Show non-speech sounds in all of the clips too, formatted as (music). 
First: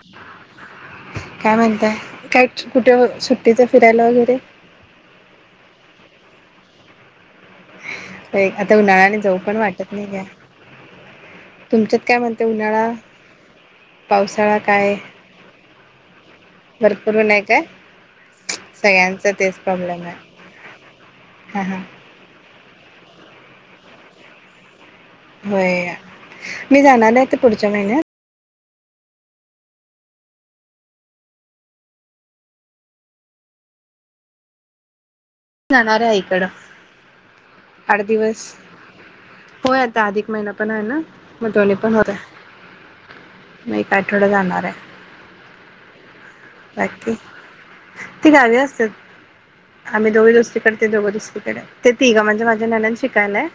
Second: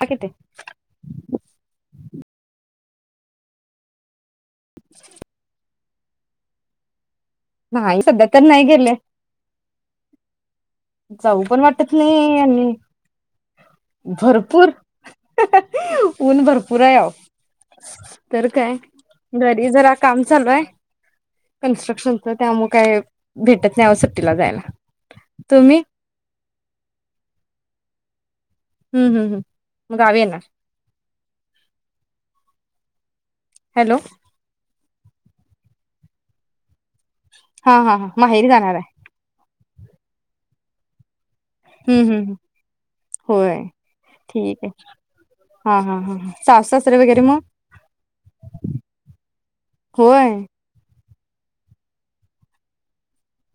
हाय की ते काय म्हणताय काय कुठे सुट्टीच फिरायला वगैरे (unintelligible) नाही सध्या तर होय. नाही आता गेले उन्हाळ्याने जाऊ पण वाटत नाइये. जाऊ पण वाटत नाही आणि पावसाळा भरपूर काय ऊन भरपूर आहे आवो, तर काय सगळ्यांचा तेच घरी जरा प्रॉब्लेम काम चालू आहे हा हा कन्स्ट्रक्शनच त्यामुळ काय भेटत नाय आहो सुट्टीला जायला. तुम्ही होय. मी जाणार नाय तर पुढच्या महिन्यात हुं हुं हुं म गावी येणार हॅलो जाणाराय आईकड हा हा आठ हा दिवस, माहेरी जाणार आहे होय आता अधिक महिना- पण आण म दोन्ही पण हम्म होतय. हम्म हम्म. होय. ठीकये हा हा हुं हुं बाकी, ती गावी असत्यात. आम्ही दोघ होय दुसरीकड ते दोघ दुसरी कड. ते तिघ म्हणजे माझी नणंद शिकायलाय-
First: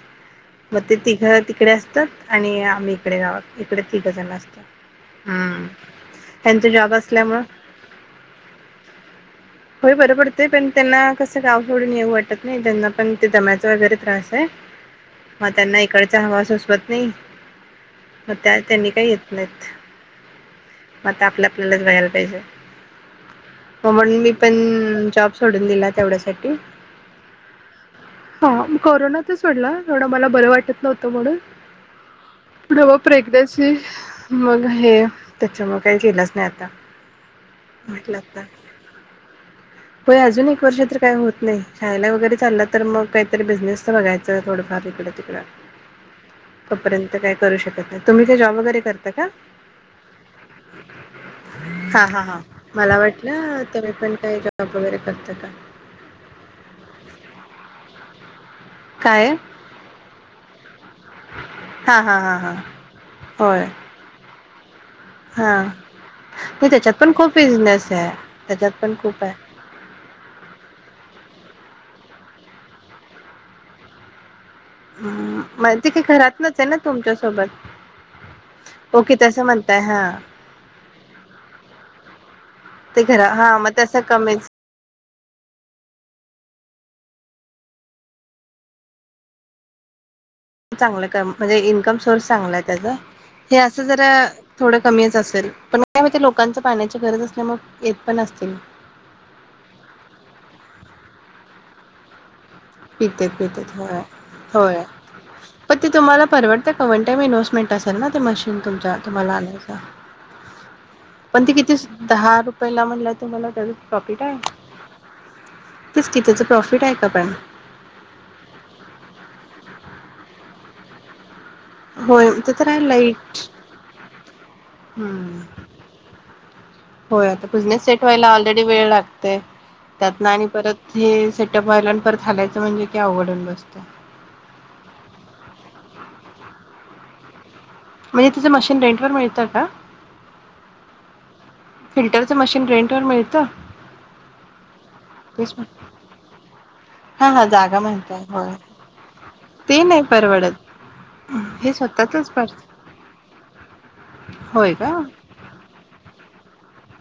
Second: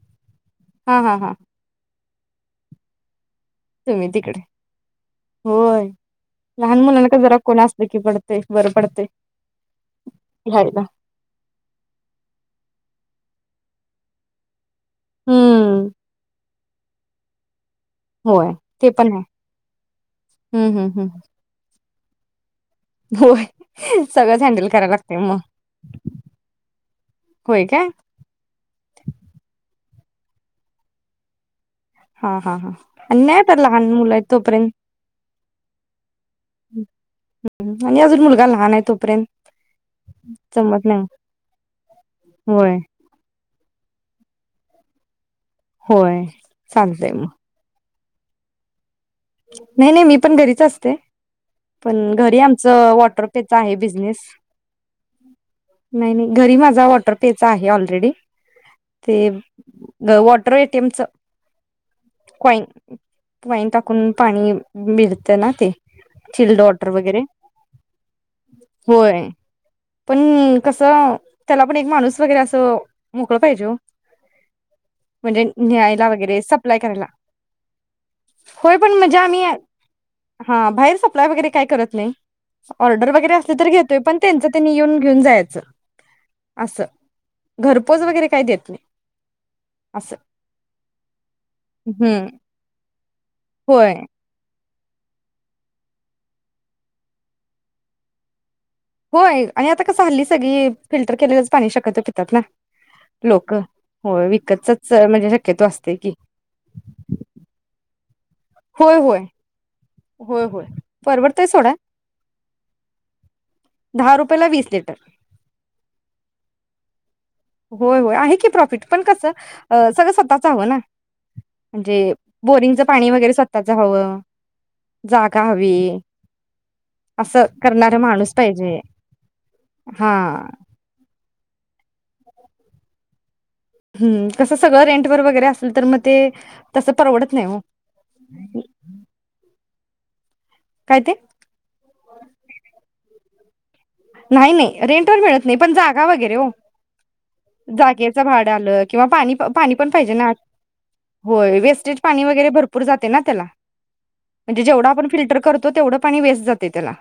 मग ते हा हा तिघ हा तिकडे असतात- आणि आम्ही इकडे गावा इकडं तुम्ही तीघजण तिकडे असतो. हुं होय ह्यांचा लहान जॉब मुलांना का जरा असल्यामुळ कोण असलं की पडते बरं पडते होय. बरं पडतय पण घ्यायला त्यांना कसं गाव सोडून येऊ वाटत नाय, त्यांना पण ते दम्याचा वगैरे त्रास आहे मग त्यांना हम्म इकडचा हवा सोसवत नाही मग होय त्या त्यांनी ते काही पण आहे येत नाहीत. हं, हं, मग हं. आता आपल्या आपल्यालाच बगायला पाहिजे होय. म्हणून मी सगळंच हँडल करायला पण लागतंय जॉब मग. सोडून दिला तेवढ्यासाठ होय काय? ह कोरोनातच सोडला एवढं मला बरं वाटत नव्हतं म्हणून हां, हां, हां. पुन्हा मग आणि नाही आता प्रेग्नंसी, लहान मुलं आहेत मग तोपर्यंत हे त्याच्यामुळ काय केलंच नाही आता हं, हं. आणि म्हंटल अजून आता, मुलगा लहान आहे तोपर्यंत होय अजून एक वर्ष जमत तर नाही. काय होत नाही. शाळेला वगैरे चालला होय, तर मग काहीतरी बिझनेसच बघायं थोडफार इकडे तिकडं होय चालतंय तोपर्यंत म काय करू शकत नाही तुम्ही काय जॉब वगैर कर नाही, नाही मी पण घरीच असते हा पण हा हा घरी आमच मला वॉटरपेच वाटलं आहे तुम्ही पण बिझनेस. काही जॉब वगैरे करता का नाही नाही घरी माझा वॉटरपेचा आहे ऑलरे डी काय ते वॉटर एटीएम च हा हा हा हा होय काॅइन टाकून पाणी मिळत ना हा नाही चिल्ड वॉटर त्याच्यात पण वगैरे खूप बिझनेस आहे त्याच्यात पण खूप होय आहे पण कस त्याला पण एक माणूस वगैरे अस मोकळ पाहिजे ओ हम् म्हणजे म्हण ते न्यायला काही वगैरे घरातनच आहे ना सप्लाय करायला तुमच्यासोबत होय पण ओके म्हणजे आम्ही तसं म्हणताय हा हा बाहेर सप्लाय वगैरे काय करत नाही ते ऑर्डर घरा वगैरे असली हा तर मग तसं घेतोय पण कमीच त्यांच त्यांनी घेऊन जायच अस घरपोच वगरे काही देत नाही अस चांगलं काम म्हणजे इन्कम सोर्स चांगला आहे त्याजा हे असं होय जरा थोडं कमीच असेल पण लोकांच पाण्याची गरज असल्या मग येत पण असतील होय आणि आता कसं हल्ली सगळी फिल्टर केलेलंच पाणी शकतो पितात ना पित्यात लोक पित्यात हो होय होय विकतचच म्हणजे शक्यतो पण ते असते की तुम्हाला परवडते का वन टाइम इन्व्स्टमेंट असत (inaudible) मशीन तुमच्या होय होय तुम्हाला आणायच होय होय परवडतय पण ते सोडा किती दहा रुपयेला म्हणजे तुम्हाला त्याच दहा प्रॉफिट आहे रुपयाला वीस लिटर तेच कितीच प्रॉफिट आहे? (unintelligible) होय, होय आहे की प्रॉफिट पण कसं सगळं स्वतःच हवं ना म्हणजे होय ते तर बोरिंगचं पाणी वगैरे लाईट स्वतःच हवं, जागा हवी. असं आता बिझनेस करणारा सेट माणूस व्हायला ऑलरेडी पाहिजे. वेळ लागतय हा त्यात आणि परत ही सेटअप व्हायला आणि ते परत हालायच म्हणजे की अवडून बस हम्म कसं सगळं रेंट वर वगैरे असेल तर मग ते तसं परवडत नाही हो. म्हणजे तिचं मशीन रेंटवर मिळतं का? काय ते? फिल्टरचं मशीन रेंट वर मिळते. त्त (inaudible) नाही नाही रेंट वर मिळत नाही पण जागा वगैरे हो हा हा जागा जागेच म्हणताय भाड होय. आलं किंवा पाणी पाणी ते पण नाही पाहिजे ना परवडत होय हे वेस्टेज पाणी स्वतःचच पर वगैरे भरपूर जाते ना त्याला म्हणजे होय जेवढं का? आपण फिल्टर करतो तेवढ पाणी वेस्ट जाते त्याला.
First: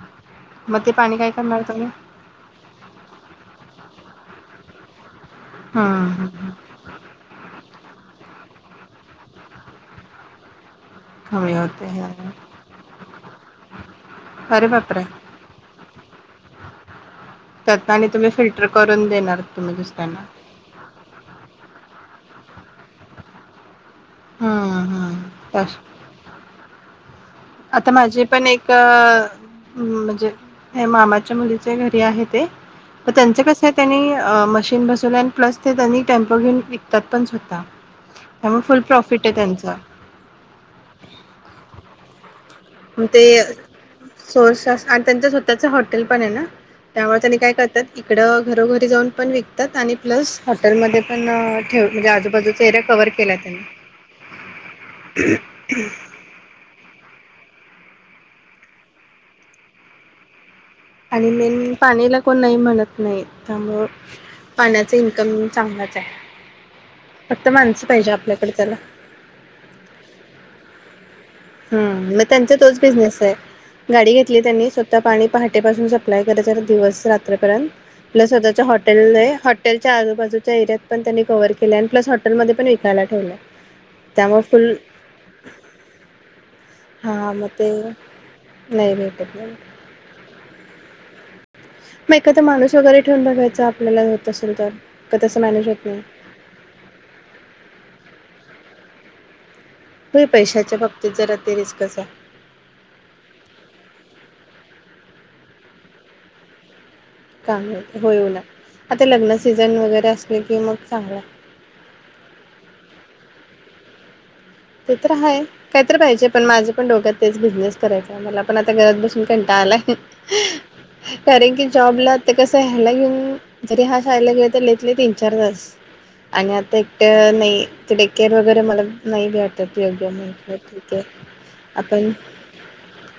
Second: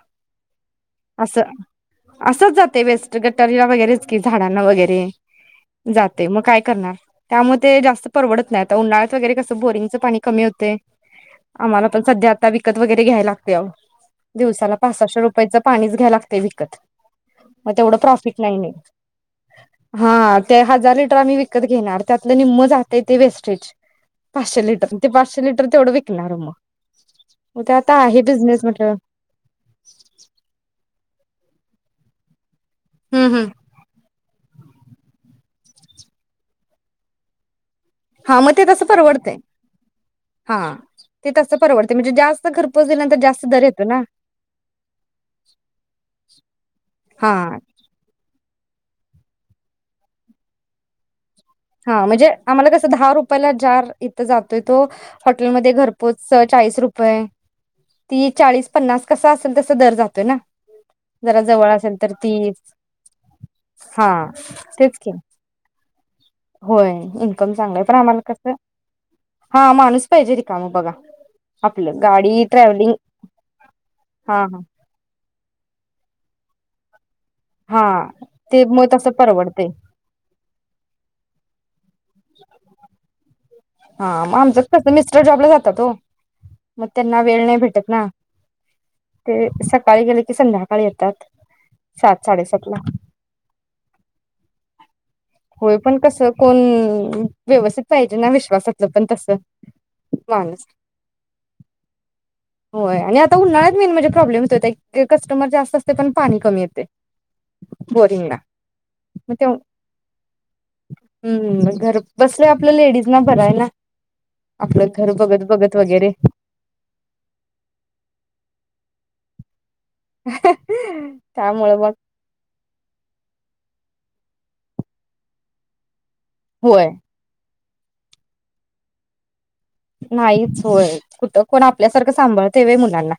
मग ते पाणी काय असं करणार तुम्ही? असंच जाते वेस्ट गटारीला वगैरेच की झाडांना वगैरे. हम्म जाते हम्म मग हम्म. काय करणार त्यामध्ये ते जास्त परवडत नाही आता उन्हाळ्यात वगैरे कसं बोरिंगचं पाणी कमी होते. कमी आम्हाला होते पण हा. सध्या आता विकत वगैरे घ्यायला लागते अरे दिवसाला बापरे! पासाशे रुपयाचं पाणीच घ्याव लागत. ते (inaudible) मग त्यात तेवढ आणि तुम्ही प्रॉफिट नाही फिल्टर येत करून देणार तुम्ही दुसऱ्यांना. हा ते हाजार लिटर आम्ही विकत घेणार त्यातल निम्म जातय ते वेस्टेज. पाचशे हम्म लिटर ते हम्म पाचशे लिटर तस- तेवढं विकनार म आता माझे पण एक म्हणजे मामा मुलीचे घरी आहे ते तर हम् त्यांच हम कस आहे त्यांनी मशीन बसवल्यान प्लस ते त्यांनी टेम्पो घेऊन विकतात पण स्वतः. हा मग त्यामुळे ते फुल तसं प्रॉफिट आहे परवडतय त्यांचा हा ते तस परवडत म्हणजे जास्त खरपोच म दिल्यानंतर ते जास्त दर येतो ना सोर्स आणि त्यांच स्वतःच हॉटेल पण आहे ना. त्यामुळे हा त्यांनी काय करतात इकडं घरोघरी जाऊन पण विकतात. आणि प्लस हॉटेलमध्ये पण ठेव हा म्हणजे आजूबाजूचा आम्हाला एरिया कस कव्हर दहा केला रुपयाला त्यांनी जार इथं जातोय तो हॉटेलमध्ये घरपोच चाळीस रुप तीस चाळीस पन्नास कस असेल तस दर जातोय ना. आणि जरा जवळ मेन असेल तर पाणीला ती कोण नाही म्हणत नाही त्यामुळ हा पाण्याच तेच की इन्कम चांगलाच आहे. होय फक्त इन्कम चांगला आहे माणसं पण. पाहिजे आम्हाला आपल्याकडे कसं त्याला हा माणूस पाहिजे रिकामग बघा. आपलं हम म गाडी त्यांचा तोच ट्रॅव्हलिंग बिझनेस आहे गाडी हा घेतली हा त्यांनी स्वतः पाणी प बसून सप्लाय करायचा दिवस रात्र. हा प स्वतःच्या ते मग तसं हॉटेल परवडते हॉटेलच्या आजूबाजूच्या एरियात पण त्यांनी कवर केल्या आणि प्लस हॉटेलमध्ये पण विकायला ठेवलं. हा त्यामुळे आमंच्यात फुल कस मिस्टर जॉबला जातात ओ. मग त्यांना हा वेळ मग नाही ते भेटत ना. नाही भेटत ते नाही. सकाळी गेले ते संध्याकाळी येतात. मग सात एखादा साडेसात माणूस ला वगैरे ठेवून बघायचा आपल्याला होत असेल तर. का तसं मॅनेज होय होत पण नाही. कस कोण व्यवस्थित पाहिजे ना विश्वासात जमल तसं होय माणस पैशाच्या बाबतीत जरा ते रिस्कच आहे होय आणि आता उन्हाळ्यात मेन म्हणजे प्रॉब्लेम ते कस्टमर जास्त असतय पण पाणी कमी येतय. काम होयवना आता मग लग्न ते सीझन वगैरे असले की मग चांगला हम्म घर बसल्या आपल्या लेडीज ना खर आहे ना. आपलं ते घर तर हय बघत बघत काहीतरी वगैरे पाहिजे पण माझ पण डोक्यात तेच बिझनेस करायचय मला पण आता घरात बसून कंटाळा आलाय. कारण की त्यामुळे मग जॉबला ते कस ह्याला घेऊन तरी हा शाळेला गेला तरी लईत लई तीन चार तास आणि आता होय एकट नाही. ति डेकेर वगैरे मला नाही भे यो नाहीच ठीक होय आहे कुठं कोण आपण आपल्यासारखं सांभाळते वे मुलांना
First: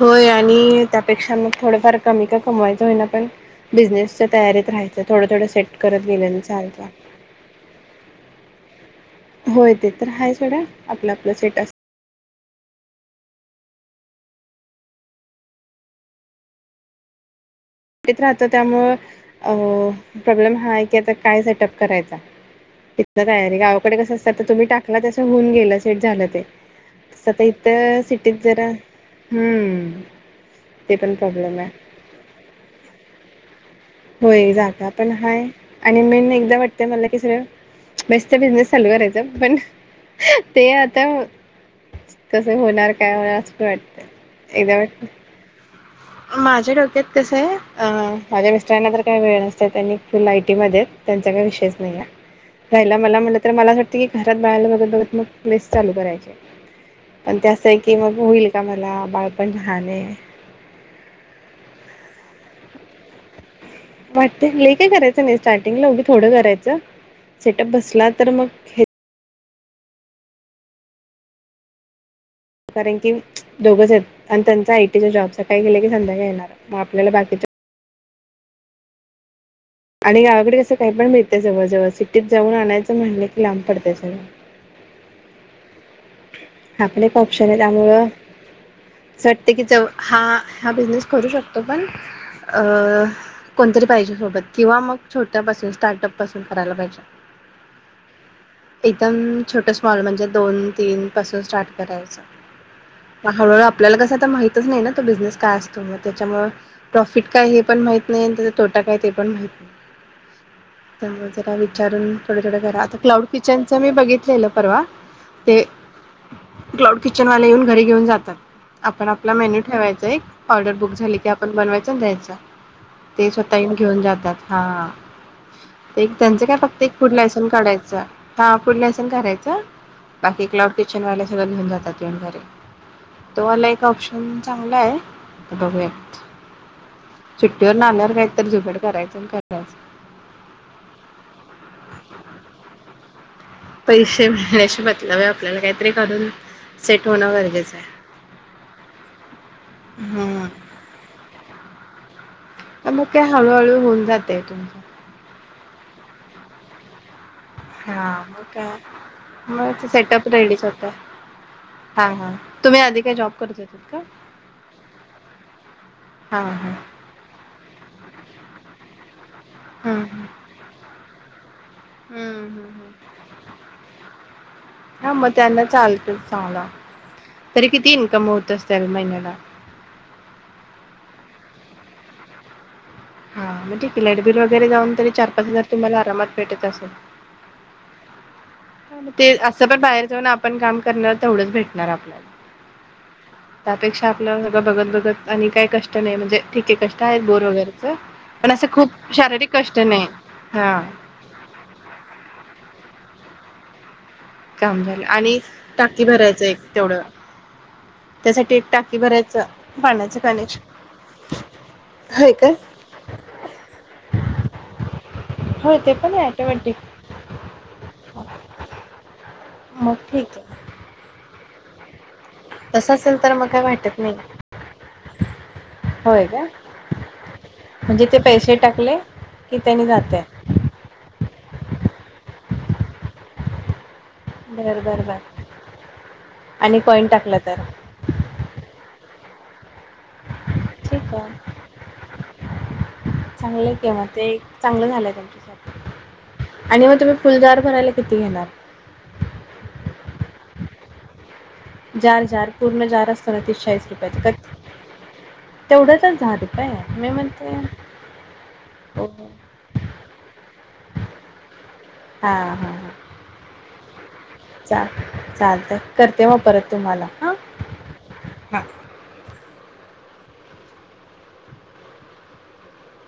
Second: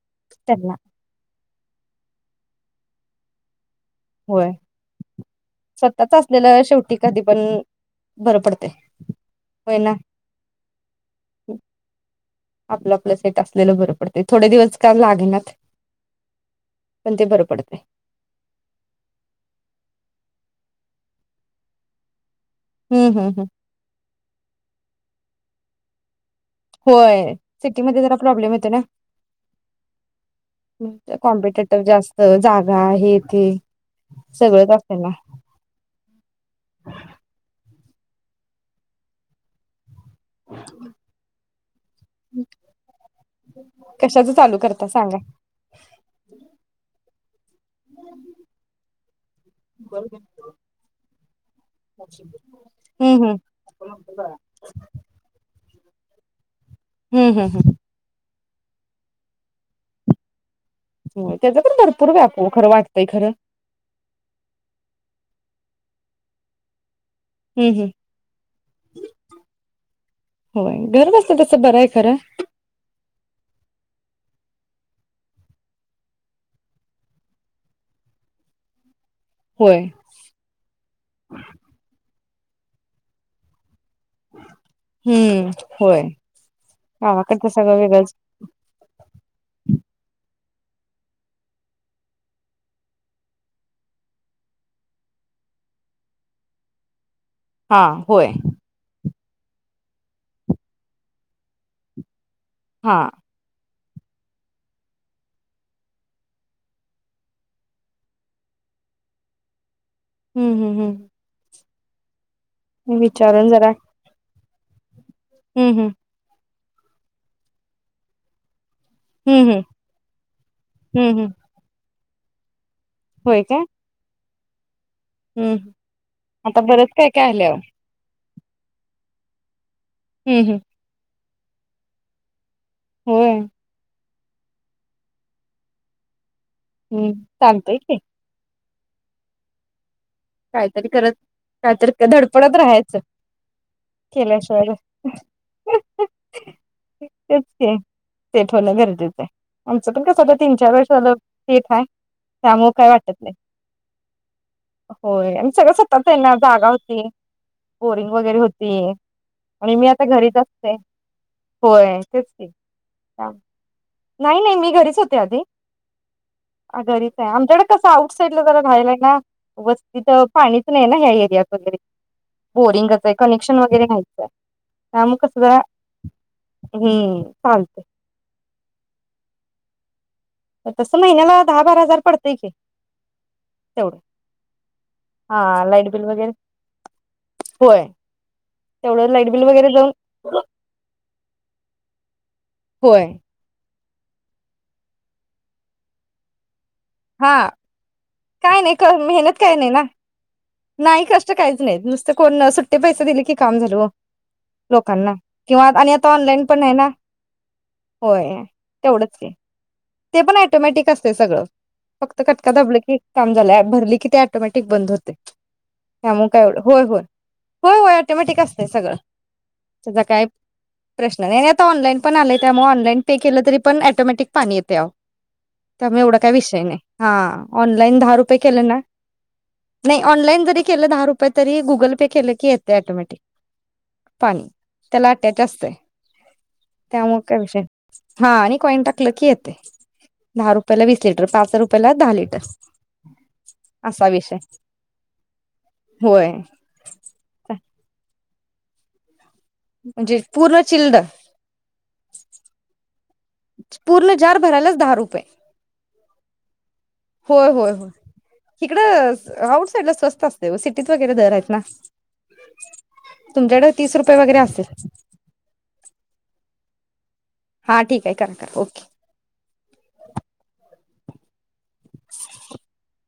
होय आणि त्यांना त्यापेक्षा मग थोडंफार कमी का कमवायचं होईना पण बिजनेसच्या होय तयारीत राहायचं थोडं थोडं सेट करत स्वतःच गेलं असलेलं चालतं. शेवटी कधी पण बरं पडते होय ते तर हाय सोडा आपलं आपलं सेट अस आपलं आपलं सेट असलेलं बरं पडतय थोडे दिवस काम लागेना पण ते बरं पडतय. घेत राहत त्यामुळ प्रॉब्लेम हा आहे की आता काय सेटअप करायचा? हं, एकदा हं, हं. तयारी गावाकडे कसं असतात तर तुम्ही टाकनार असं होऊन गेलं सेट झालं ते होय तसं आता इथं सिटीमध्ये जरा सिटीत प्रॉब्लेम येतोय ना हम्म ते पण म्हणजे प्रॉब्लेम आहे. कॉम्बिटेटर जास्त जागा हा हे तेे होय जागा पण हाय आणि मेन एकदा वाटतं मला कि सगळं बेस्ट बिझनेस चालू करायचा पण ते आता कस होणार काय होणार असं पण कशाचं वाटत चालू एकदा करता वाट सांगा? माझ्या डोक्यात कस हाय माझ्या मिस्टरांना तर काही वेळ नसतोय. त्यांनी आयटी मध्ये त्यांचा काही विषयच नाही आहे. रायला हं, मला हं. म्हटलं तर मला अस वाटतं की घरात बाळाला बघत बघत मग चालू करायच. हं, पण हं, ते अस हं. आहे की मग होईल. का मला बाळ पण लहान आहे. हो त्याच पण भरपूर व्याप हो खरं वाटतंय खरं वाटतय लय काय करायचं नाही स्टार्टिंगला उभी थोडं करायचं सेटअप हं, हं. बसला तर मग हे होय घर बसलं तस बरं आहे खरं कारण की दोघंच आहेत आणि त्यांचा आयटीचा जॉब सकाळी गेले की संध्याकाळी येणार मग आपल्याला बाकीच्या होय. आणि गावाकडे कसं काही पण मिळतय जवळ जवळ असं इथं जाऊन आणायंच म्हटलं की लांब पडतं. हम्म हा आपले ऑप्शन आहे त्यामुळं वेगळंच. असं वाटतय की ज हा हा बिझनेस करू शकतो पण अ कोणतरी पाहिजे सोबत किंवा मग छोट्यापासून स्टार्टअप पासून करायला पाहिजे. हा होय एकदम छोटं स्मॉल म्हणजे दोन तीनपासून स्टार्ट करायच. हा. पहाारर (inaudible) आपल्याला कसं तर माहितच नाही ना तो बिझनेस काय असतो मग त्याच्यामुळे प्रॉफिट काय हे पण माहित नाही आणि त्याचा तोटा काय ते पण माहित नाही. हं, हं, हं. चांग त्यारा (inaudible) विचारुन थोड थोड आता क्लाउड विचारून किचनचं मी बघितलेल परवा, ते हम्म हम्म क्लाउड किचन वाले येऊन घरी घेऊन जातात. आपण आपला हं, मेन्यू हं. ठेवायचा एक ऑर्डर बुक हं, झाली की हं. आपण बनवायच. जावू द्यायचा ते होय काय? स्वतःही घेऊन जातात. हां! हं. एक त्यांचं काय आता फक्त बरंच एक काय फूड काय आलंय लायसन्स अहो. काढायचं. हा फुड लायसन्स काढायच. हं, बाकी हं. क्लाऊड किचन वाले परत घेऊन जातात घरी होय. तो मला एक ऑप्श चांगलं आहे बघू यात. हं. चछट्टीवर चालतंय की. नाना्यावर कायतरी झुपेड (inaudible) करायचं करायचं काहीतरी करत काहीतरी धडपडत राहायचं पैसे केल्याशिवाय मिळण्याचे मतलब आहे आपल्याला काहीतरी करून सेट होणं तेच की गरजेचं आहे सेट होणं गरजेचं आहे आमचं पण कसं आता हम् तीन चार वर्ष झालं सेट आहे त्यामुळे मग वाटत काय नाही हळूहळू होऊन जातय तुमच. होय आणि सगळं स्वतःच आहे ना जागा होती. बोरिंग हा वगैरे मग काय होती आणि मग मी आता सेटअप घरीच रेडीच असते होता होय हा तेच हा की तुम्ही आधी काय जॉब करत होतात का नाही नाही मी घरीच होते आधी हा हा घरीच आहे आमच्याकडे कस आउट साईड ला जरा राहायल ह व (inaudible) हम्म हम्म तिथं पाणीच नाही ना या्या एरियात वगैरे हम्म हम्म हम्म बोरिंगच आहे कनेक्शन वगैरे घ्यायचं आहे हा मग कस त्यांना चालतच चांगला हम्म चालत. दर महिन्याला तस महिन्याला दहा बारा हजार पडतंय की. हा मग तेवढं लाईट बिल वगैरे जाऊन तरी चार पाच हा हजार लाईट तुम्हाला बिल आरामात वगैरे भेटत असेल. होय तेवढं लाईट ते बिल वगैरे असं पण जाऊन बाहेर जाऊ ना आपण काम करण तेवढंच भेटणार आपल्याला. होय. त्यापेक्षा आपलं सगं बघत बघत आणि काही कष्ट नाही म्हणजे ठीक आहे कष्ट आहेत बोर हां, वगैरेच पण काय असं नाही खूप क मेहनत शारीरिक काही नाही कष्ट ना हा नाही कष्ट काहीच नाही नुसत कोण सुट ते पैसे दिले की काम झालं वो. काम झालं, आणि टाकी आता भरायचं ऑनलाईन एक पण आहे ना तेवढं होय त्यासाठी एक टाकी तेवढंच की भरायचं. पाण्याचं ते पण कनेक्शन ऍटोमॅटिक असतय सगळं, फक्त होय कटका काय दाबलं की काम झालं भरलं की त्या टोमॅटिक बंद होत् होय ते पण कामं आहे काय एवडं ऑटोमॅटिक होय-होय, होय-होय ऍटोमॅटिक असतंय सगळं मग तेजा काय ठीक आहे प्रश्न नाही आणि आत् त ऑनलाईन पण आलंय त्यामुळे तसं ऑनलाईन पे असेल तर केलं मग तरी काय पण वाटत नाही. ऑटोमॅटिक पाणी येतं. त्यामुळे एवढा होय काय का विषय नई, हां ऑनलाईन म्हणजे दहा ते रुपये पैसे केले ना टाकले की त्यांनी नाही जाते. ऑनलाईन जरी केलं दहा रुपये तरी गुगल पे केले की येतंय ऍटोमॅटिक. पाणी, बर त्या बर बर. लाट्यात असतंय आणि कॉईन त्यामु टाकलं काय विषय तर नइ हां आणि कॉईंन टाकलं की येत ठीक आय, पाच रुपयाला दहा लिटर चांगलं केव्हा असा ते विषय चांगलं झालंय तुमच्यासाठी, होय आणि म तुम्ही फुलदार भरायला किती घेणार? म्हणजे पूर्ण चिल्ड जार-जार पूर्ण जार असतो न तीस चाळीस पूर्ण रुपयाचं जार कट तेवढंचंच दहा रुप होय-होय-होय, इकडं हो. हाउट साईडला स्वस्त असतंय ओ सिटीत वगैरे दर आहेत ना. हा हा हा तुमच्याकड तीस रुप चा चालतं करते मग परत. तुम्हाला हा. हां ठीक आहे कर कर, हा. ओके. (unintelligible)